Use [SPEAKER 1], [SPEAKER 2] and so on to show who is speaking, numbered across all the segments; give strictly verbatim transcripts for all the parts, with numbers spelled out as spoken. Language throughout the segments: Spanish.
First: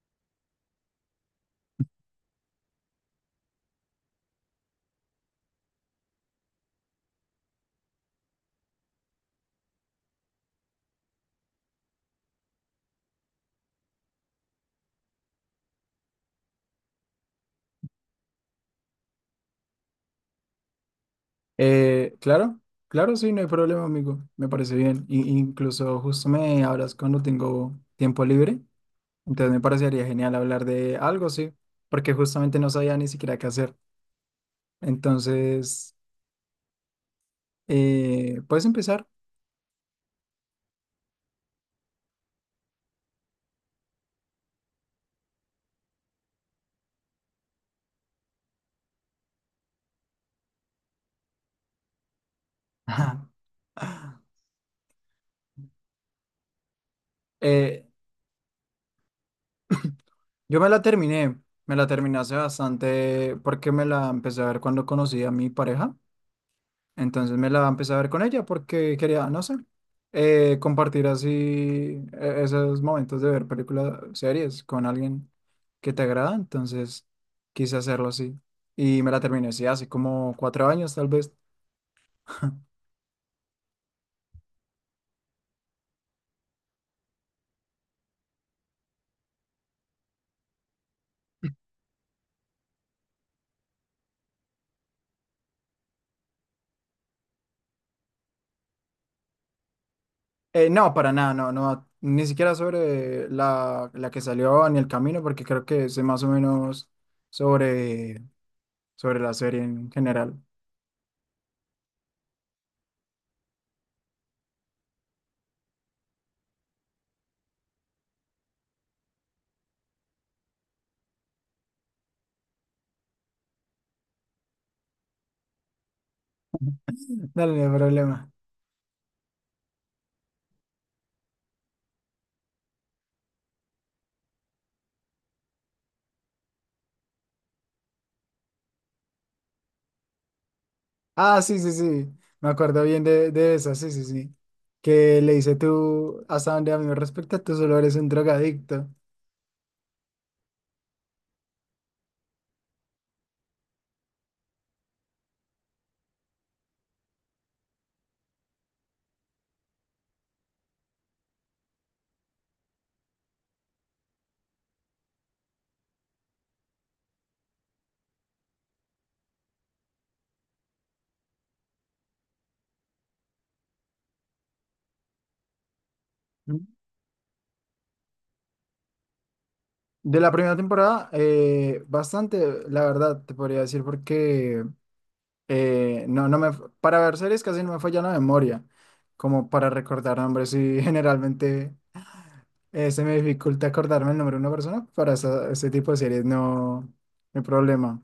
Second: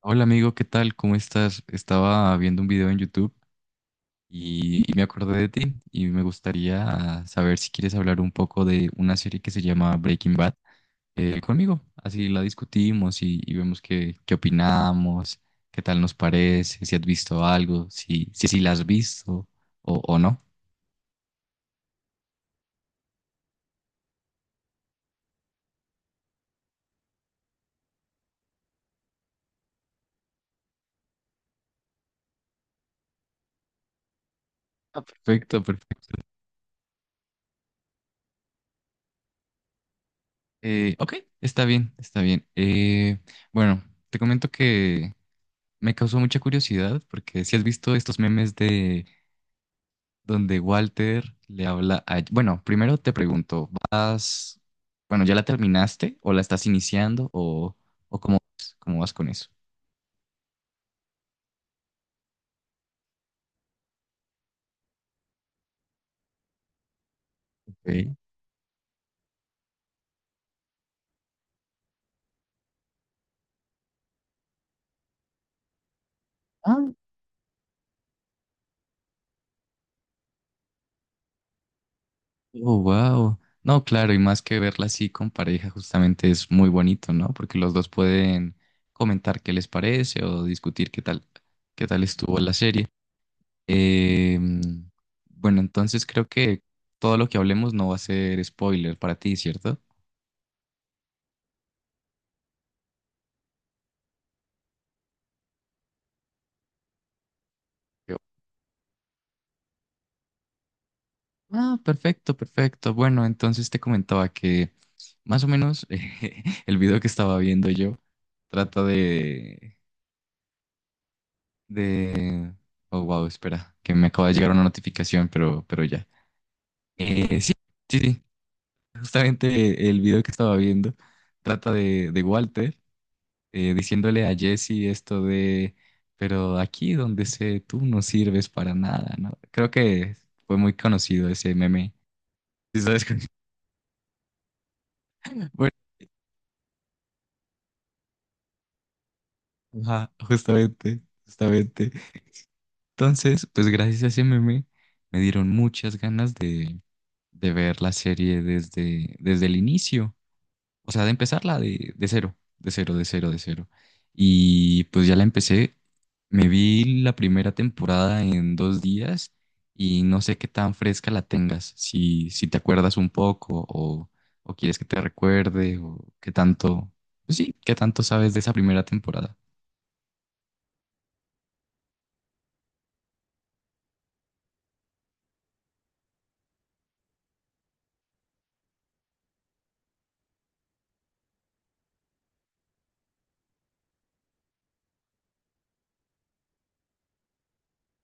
[SPEAKER 1] Hola amigo, ¿qué tal? ¿Cómo estás? Estaba viendo un video en YouTube y, y me acordé de ti y me gustaría saber si quieres hablar un poco de una serie que se llama Breaking Bad eh, conmigo. Así la discutimos y, y vemos qué, qué opinamos, qué tal nos parece, si has visto algo, si, si, si la has visto o, o no.
[SPEAKER 2] Eh, claro, claro, sí, no hay problema, amigo. Me parece bien. I- incluso justo me hablas cuando tengo tiempo libre. Entonces me parecería genial hablar de algo, sí, porque justamente no sabía ni siquiera qué hacer.
[SPEAKER 1] Ah, perfecto,
[SPEAKER 2] Entonces,
[SPEAKER 1] perfecto.
[SPEAKER 2] eh, ¿puedes empezar?
[SPEAKER 1] Eh, ok, está bien, está bien. Eh, bueno, te comento que me causó mucha curiosidad porque si has visto estos memes de donde Walter le habla a... Bueno, primero te pregunto, ¿vas... Bueno, ¿ya la terminaste o la estás iniciando o,
[SPEAKER 2] Eh,
[SPEAKER 1] o cómo, vas- cómo vas con eso?
[SPEAKER 2] yo me la terminé. Me la terminé hace bastante porque me la empecé a ver cuando conocí a mi pareja. Entonces me la empecé a ver
[SPEAKER 1] Ok.
[SPEAKER 2] con ella porque quería, no sé, eh, compartir así eh, esos momentos de ver películas, series con alguien que te agrada.
[SPEAKER 1] Ah,
[SPEAKER 2] Entonces quise hacerlo así. Y me la terminé, sí, hace como cuatro años tal vez.
[SPEAKER 1] oh, wow. No, claro, y más que verla así con pareja, justamente es muy bonito, ¿no? Porque los dos pueden comentar qué les parece o discutir qué tal, qué tal estuvo la serie. Eh, bueno, entonces creo que todo lo que hablemos no va a ser spoiler para ti, ¿cierto?
[SPEAKER 2] Eh, no, para nada, no, no, ni siquiera sobre la, la que salió ni el camino, porque creo que sé más o menos sobre, sobre la serie en general.
[SPEAKER 1] Ah, perfecto, perfecto. Bueno, entonces te comentaba que más o menos eh, el video que estaba viendo yo trata de, de... Oh, wow, espera, que me acaba de llegar una notificación, pero, pero ya. Eh,
[SPEAKER 2] Dale,
[SPEAKER 1] sí,
[SPEAKER 2] no hay
[SPEAKER 1] sí, sí.
[SPEAKER 2] problema.
[SPEAKER 1] Justamente el video que estaba viendo trata de, de Walter eh, diciéndole a Jesse esto de, pero aquí donde sé tú no sirves para nada, ¿no? Creo que fue muy conocido
[SPEAKER 2] Ah,
[SPEAKER 1] ese
[SPEAKER 2] sí, sí,
[SPEAKER 1] meme.
[SPEAKER 2] sí. Me
[SPEAKER 1] ¿Sí
[SPEAKER 2] acuerdo bien
[SPEAKER 1] sabes?
[SPEAKER 2] de, de eso, sí, sí, sí. Que le dice tú, hasta donde a mí me respecta, tú solo eres un drogadicto.
[SPEAKER 1] Ajá, justamente, justamente. Entonces, pues gracias a ese meme me dieron muchas ganas de, de ver la serie desde, desde el inicio. O sea, de empezarla de, de cero, de cero, de cero, de cero. Y pues ya la empecé. Me vi la primera temporada en dos días y no sé qué tan fresca la tengas, si, si te acuerdas un poco o, o quieres que te recuerde o qué
[SPEAKER 2] Mm.
[SPEAKER 1] tanto, pues sí, qué tanto sabes de esa primera temporada.
[SPEAKER 2] De la primera temporada, eh, bastante, la verdad, te podría decir, porque eh, no, no me, para ver series casi no me falla la memoria, como para recordar nombres y generalmente eh, se me dificulta acordarme el nombre de una persona, para esa- ese tipo de series no, no hay problema.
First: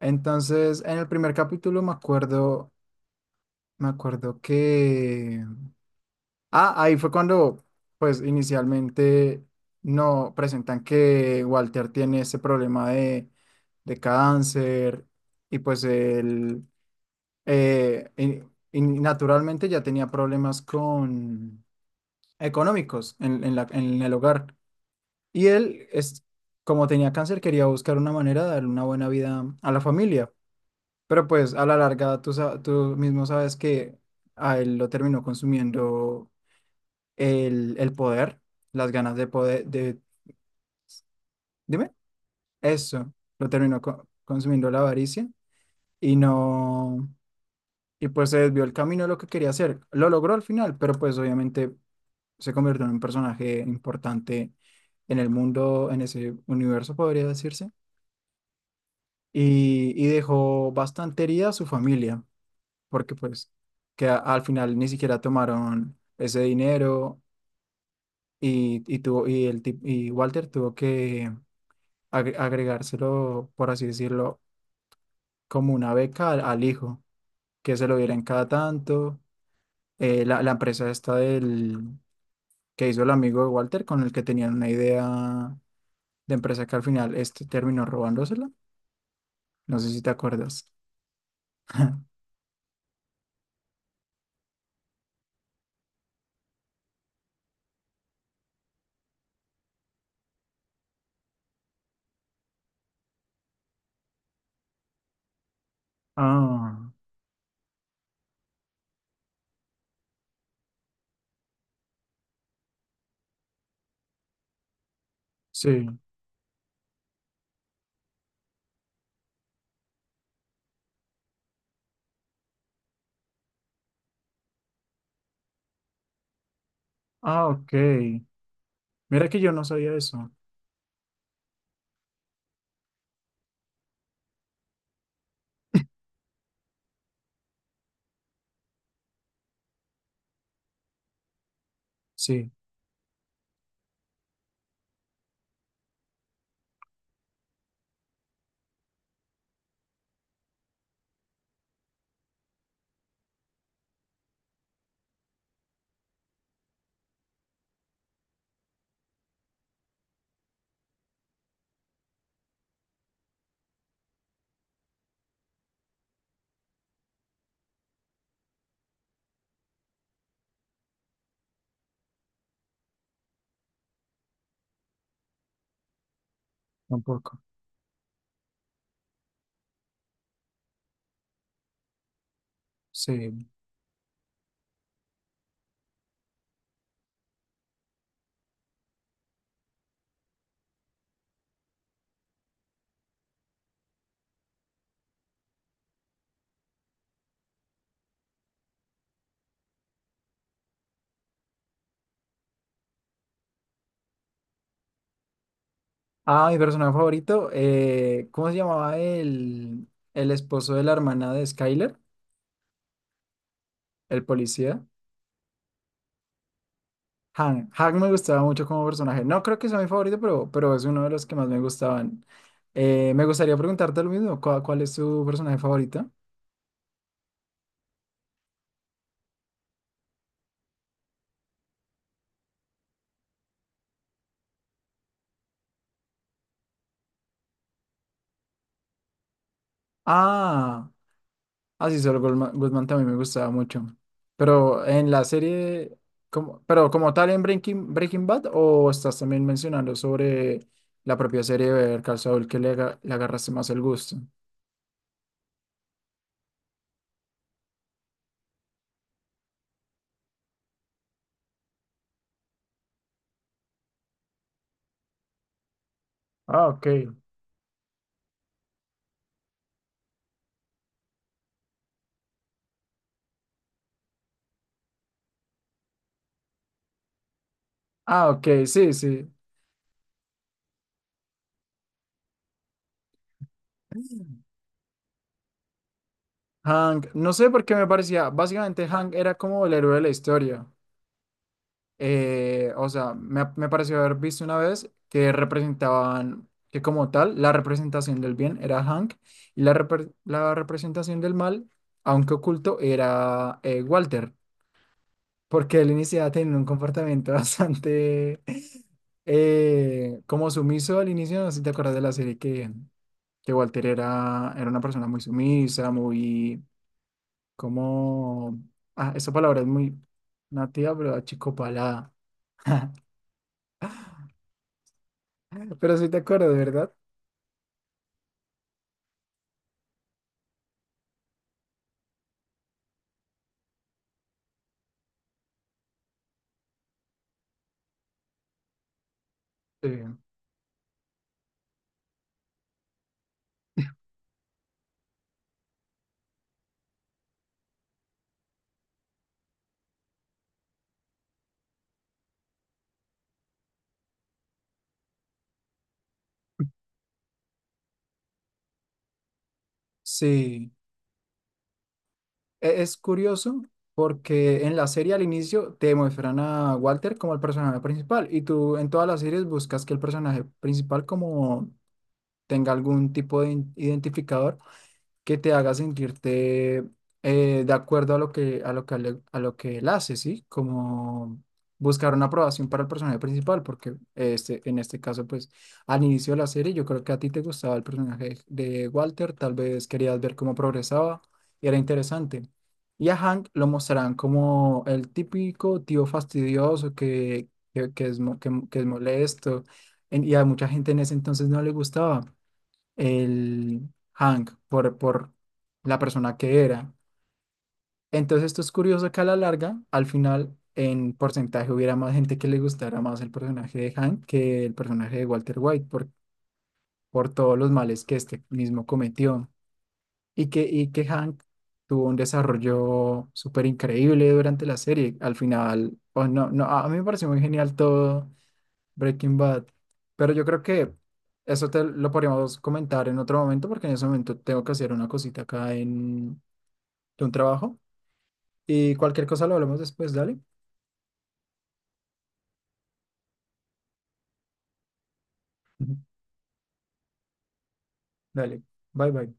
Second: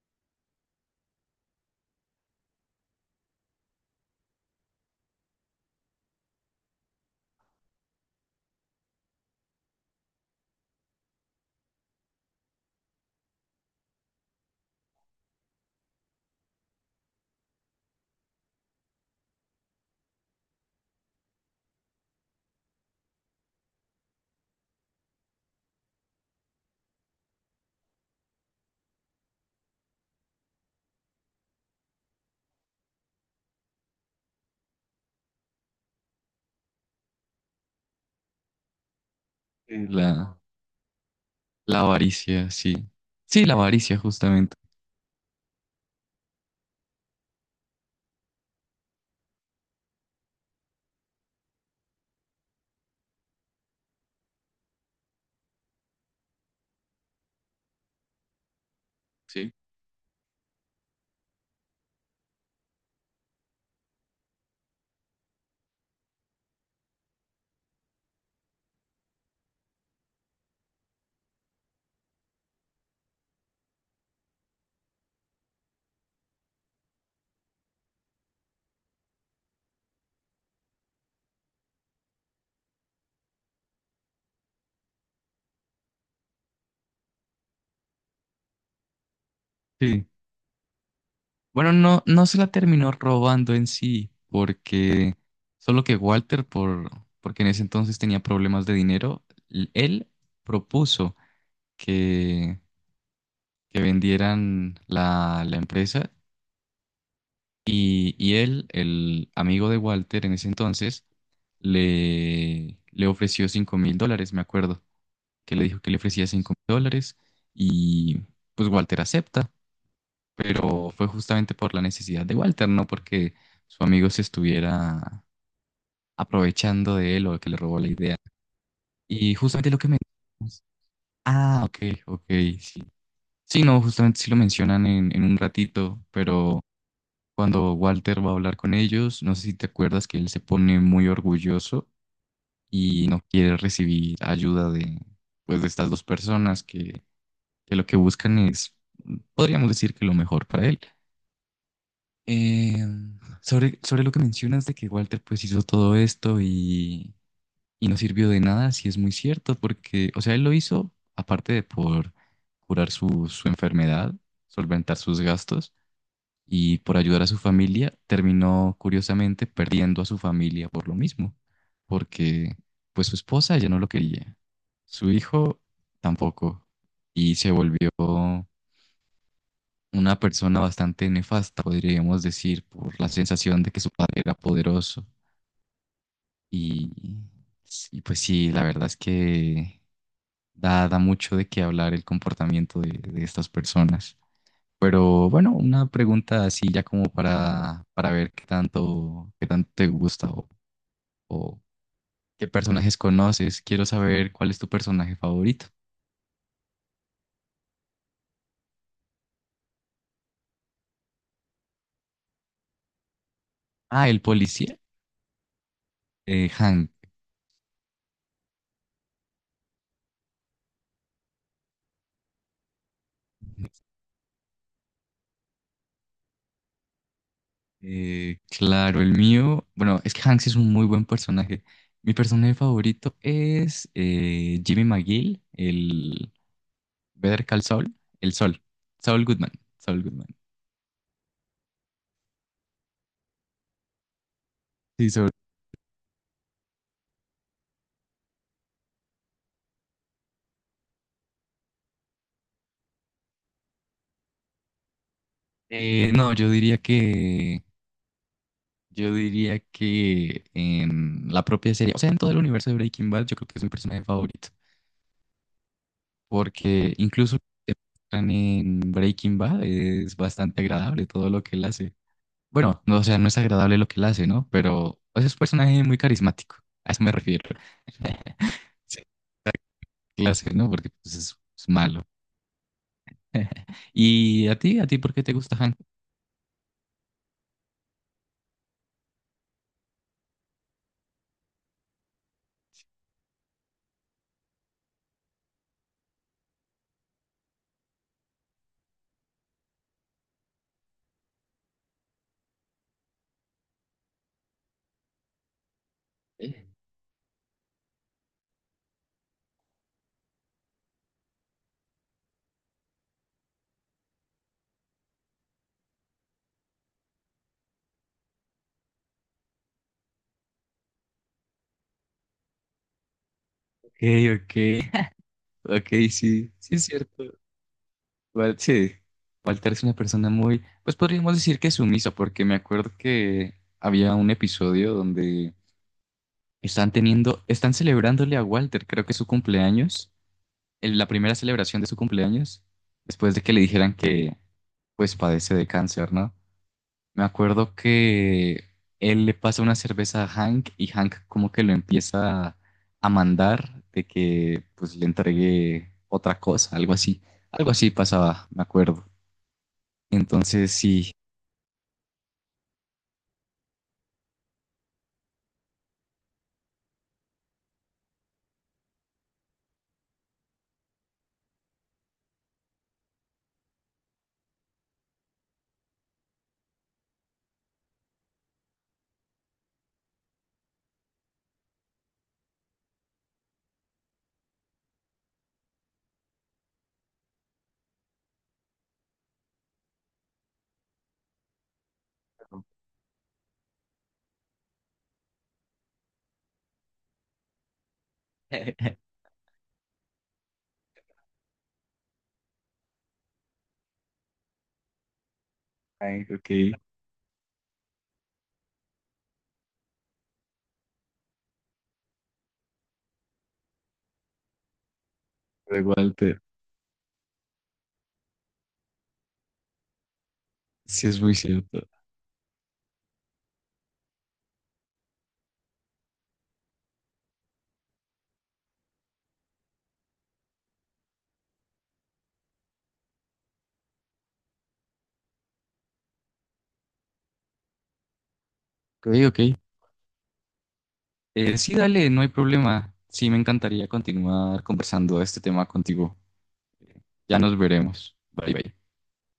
[SPEAKER 2] Entonces, en el primer capítulo me acuerdo Me acuerdo que... Ah, ahí fue cuando, pues inicialmente no presentan que Walter tiene ese problema de, de cáncer y pues él eh, y- y naturalmente ya tenía problemas con económicos en, en la- en el hogar. Y él, es, como tenía cáncer, quería buscar una manera de darle una buena vida a la familia. Pero pues a la larga tú, sa- tú mismo sabes que a él lo terminó consumiendo el, el poder, las ganas de poder,
[SPEAKER 1] Eh,
[SPEAKER 2] de,
[SPEAKER 1] La... La
[SPEAKER 2] dime,
[SPEAKER 1] avaricia, sí.
[SPEAKER 2] eso,
[SPEAKER 1] Sí,
[SPEAKER 2] lo
[SPEAKER 1] la
[SPEAKER 2] terminó
[SPEAKER 1] avaricia,
[SPEAKER 2] co-
[SPEAKER 1] justamente.
[SPEAKER 2] consumiendo la avaricia y no, y pues se desvió el camino de lo que quería hacer. Lo logró al final, pero pues obviamente se convirtió en un personaje importante en el mundo, en ese universo, podría decirse,
[SPEAKER 1] Sí.
[SPEAKER 2] y, y dejó bastante herida a su familia, porque pues que a- al final ni siquiera tomaron ese dinero. Y, y, tuvo, y, el, tip- y Walter tuvo que, agre- agregárselo, por así decirlo, como una beca al, al hijo, que se lo dieran cada tanto. Eh, la, la empresa esta del que hizo el amigo de Walter, con el que tenían una idea de empresa que al final este terminó robándosela. No sé si
[SPEAKER 1] Sí.
[SPEAKER 2] te acuerdas.
[SPEAKER 1] Bueno, no, no se la terminó robando en sí, porque solo que Walter, por, porque en ese entonces tenía problemas de dinero, l- él propuso que, que vendieran la, la empresa
[SPEAKER 2] Ah,
[SPEAKER 1] y, y él, el amigo de Walter en ese entonces, le, le ofreció cinco mil dólares, me acuerdo, que le dijo
[SPEAKER 2] sí.
[SPEAKER 1] que le ofrecía cinco mil dólares y pues Walter acepta. Pero fue justamente por la necesidad de Walter, no porque su amigo se estuviera aprovechando de él o
[SPEAKER 2] Ah,
[SPEAKER 1] que le
[SPEAKER 2] ok.
[SPEAKER 1] robó la idea.
[SPEAKER 2] Mira
[SPEAKER 1] Y
[SPEAKER 2] que yo no
[SPEAKER 1] justamente lo que
[SPEAKER 2] sabía eso.
[SPEAKER 1] mencionas. Ah, ok, ok, sí. Sí, no, justamente sí lo mencionan en, en un ratito, pero cuando Walter va a hablar con ellos, no sé si te acuerdas que él se pone muy orgulloso
[SPEAKER 2] Sí,
[SPEAKER 1] y no quiere recibir ayuda de, pues, de estas dos personas que, que lo que buscan es, podríamos decir que lo mejor para él. Eh, sobre, sobre lo que mencionas de que Walter pues hizo todo esto y, y no sirvió de nada, sí es muy cierto, porque, o sea, él lo hizo aparte de por curar su, su enfermedad, solventar sus gastos y por ayudar a su familia, terminó curiosamente perdiendo a su familia por lo mismo, porque pues su esposa ya no lo quería, su hijo tampoco, y
[SPEAKER 2] tampoco.
[SPEAKER 1] se volvió una persona bastante nefasta, podríamos decir, por la
[SPEAKER 2] Sí.
[SPEAKER 1] sensación de que su padre era poderoso. Y, y pues sí, la verdad es que da, da mucho de qué hablar el comportamiento de, de estas personas. Pero bueno, una pregunta así ya como para, para ver qué tanto, qué tanto te gusta o, o qué personajes conoces. Quiero saber cuál es tu personaje favorito.
[SPEAKER 2] Ah, mi personaje favorito, eh, ¿cómo se llamaba el, el esposo de la hermana de Skyler?
[SPEAKER 1] Ah, el
[SPEAKER 2] El
[SPEAKER 1] policía,
[SPEAKER 2] policía.
[SPEAKER 1] eh, Hank.
[SPEAKER 2] Han. Han me gustaba mucho como personaje. No creo que sea mi favorito, pero, pero es uno de los que más me gustaban. Eh, me gustaría preguntarte lo mismo. ¿Cuál, cuál es tu personaje favorito?
[SPEAKER 1] Eh, claro, el mío, bueno, es que Hanks es un muy buen personaje. Mi personaje favorito es eh, Jimmy McGill, el Better Call Saul, el Sol, Saul Goodman, Saul Goodman.
[SPEAKER 2] Ah, así solo Goldman, Goodman también me gustaba mucho. Pero en
[SPEAKER 1] Sí,
[SPEAKER 2] la
[SPEAKER 1] Saul.
[SPEAKER 2] serie, como, pero como tal en Breaking, Breaking Bad, o estás también mencionando sobre la propia serie de Better Call Saul que le, aga- le agarraste más el gusto.
[SPEAKER 1] Eh, no, yo diría que, yo diría que en la propia serie, o sea, en todo el universo de Breaking Bad, yo creo que es mi personaje favorito,
[SPEAKER 2] Ah, ok.
[SPEAKER 1] porque incluso lo que muestran en Breaking Bad es bastante agradable todo lo que él hace. Bueno, no, o sea, no es agradable lo que él hace, ¿no? Pero o es un personaje muy carismático, a eso me refiero.
[SPEAKER 2] Ah, ok, sí,
[SPEAKER 1] Sí.
[SPEAKER 2] sí.
[SPEAKER 1] Clase, ¿no? Porque pues, es, es malo. ¿Y a ti? ¿A ti por qué te gusta Han?
[SPEAKER 2] Hank, no sé por qué me parecía, básicamente Hank era como el héroe de la historia. Eh, o sea, me, me pareció haber visto una vez que representaban, que como tal, la representación del bien era Hank y la, repre- la representación del mal, aunque oculto, era eh, Walter, porque él iniciaba teniendo un comportamiento bastante eh, como sumiso al inicio, no sé si te acuerdas de la serie que, que Walter era, era una persona muy sumisa, muy... Como, ah, esa palabra es muy nativa, pero achicopalada.
[SPEAKER 1] Ok, ok, ok,
[SPEAKER 2] Pero sí te
[SPEAKER 1] sí,
[SPEAKER 2] acuerdas,
[SPEAKER 1] sí es
[SPEAKER 2] ¿verdad?
[SPEAKER 1] cierto. Wal- sí, Walter es una persona muy, pues podríamos decir que sumisa, porque me acuerdo que había un episodio donde están teniendo, están celebrándole a Walter, creo que es su
[SPEAKER 2] Sí.
[SPEAKER 1] cumpleaños, el- la primera celebración de su cumpleaños, después de que le dijeran que pues padece de cáncer, ¿no? Me acuerdo que él le pasa una cerveza a Hank y Hank como que lo empieza a mandar de que pues le entregue otra cosa, algo así. Algo así pasaba, me acuerdo.
[SPEAKER 2] Sí.
[SPEAKER 1] Entonces sí,
[SPEAKER 2] E- Es curioso porque en la serie al inicio te muestran a Walter como el personaje principal y tú en todas las series buscas que el personaje principal como tenga algún tipo de in- identificador que te haga sentirte eh, de acuerdo a lo que, a lo que, le- a lo que él hace, ¿sí? Como buscar una aprobación para el personaje principal, porque este, en este caso, pues, al inicio de la serie, yo creo que a ti te gustaba el personaje de Walter, tal vez querías ver cómo progresaba y era interesante. Y a Hank lo mostrarán como el típico tío fastidioso que, que, que es, mo- que, que es molesto, en- y a mucha gente en ese entonces no le gustaba el Hank, por, por la
[SPEAKER 1] Hank,
[SPEAKER 2] persona
[SPEAKER 1] ok,
[SPEAKER 2] que era. Entonces esto es curioso que a la larga, al final, en porcentaje hubiera más gente que le gustara más el personaje de Hank que el personaje de Walter
[SPEAKER 1] de
[SPEAKER 2] White por,
[SPEAKER 1] Walter,
[SPEAKER 2] por todos los males que este mismo cometió. Y que, y que
[SPEAKER 1] sí es muy
[SPEAKER 2] Hank
[SPEAKER 1] cierto.
[SPEAKER 2] tuvo un desarrollo súper increíble durante la serie. Al final, oh, no, no, a a mí me pareció muy genial todo Breaking Bad. Pero yo creo que eso te lo podríamos comentar en otro momento, porque en ese momento tengo que hacer una cosita acá en de un trabajo. Y
[SPEAKER 1] Ok,
[SPEAKER 2] cualquier cosa lo
[SPEAKER 1] ok.
[SPEAKER 2] hablamos después, dale.
[SPEAKER 1] Eh, sí, dale, no hay problema. Sí, me encantaría continuar conversando este tema
[SPEAKER 2] Ujú.
[SPEAKER 1] contigo. Ya nos veremos. Bye,
[SPEAKER 2] Dale.
[SPEAKER 1] bye.
[SPEAKER 2] Bye bye.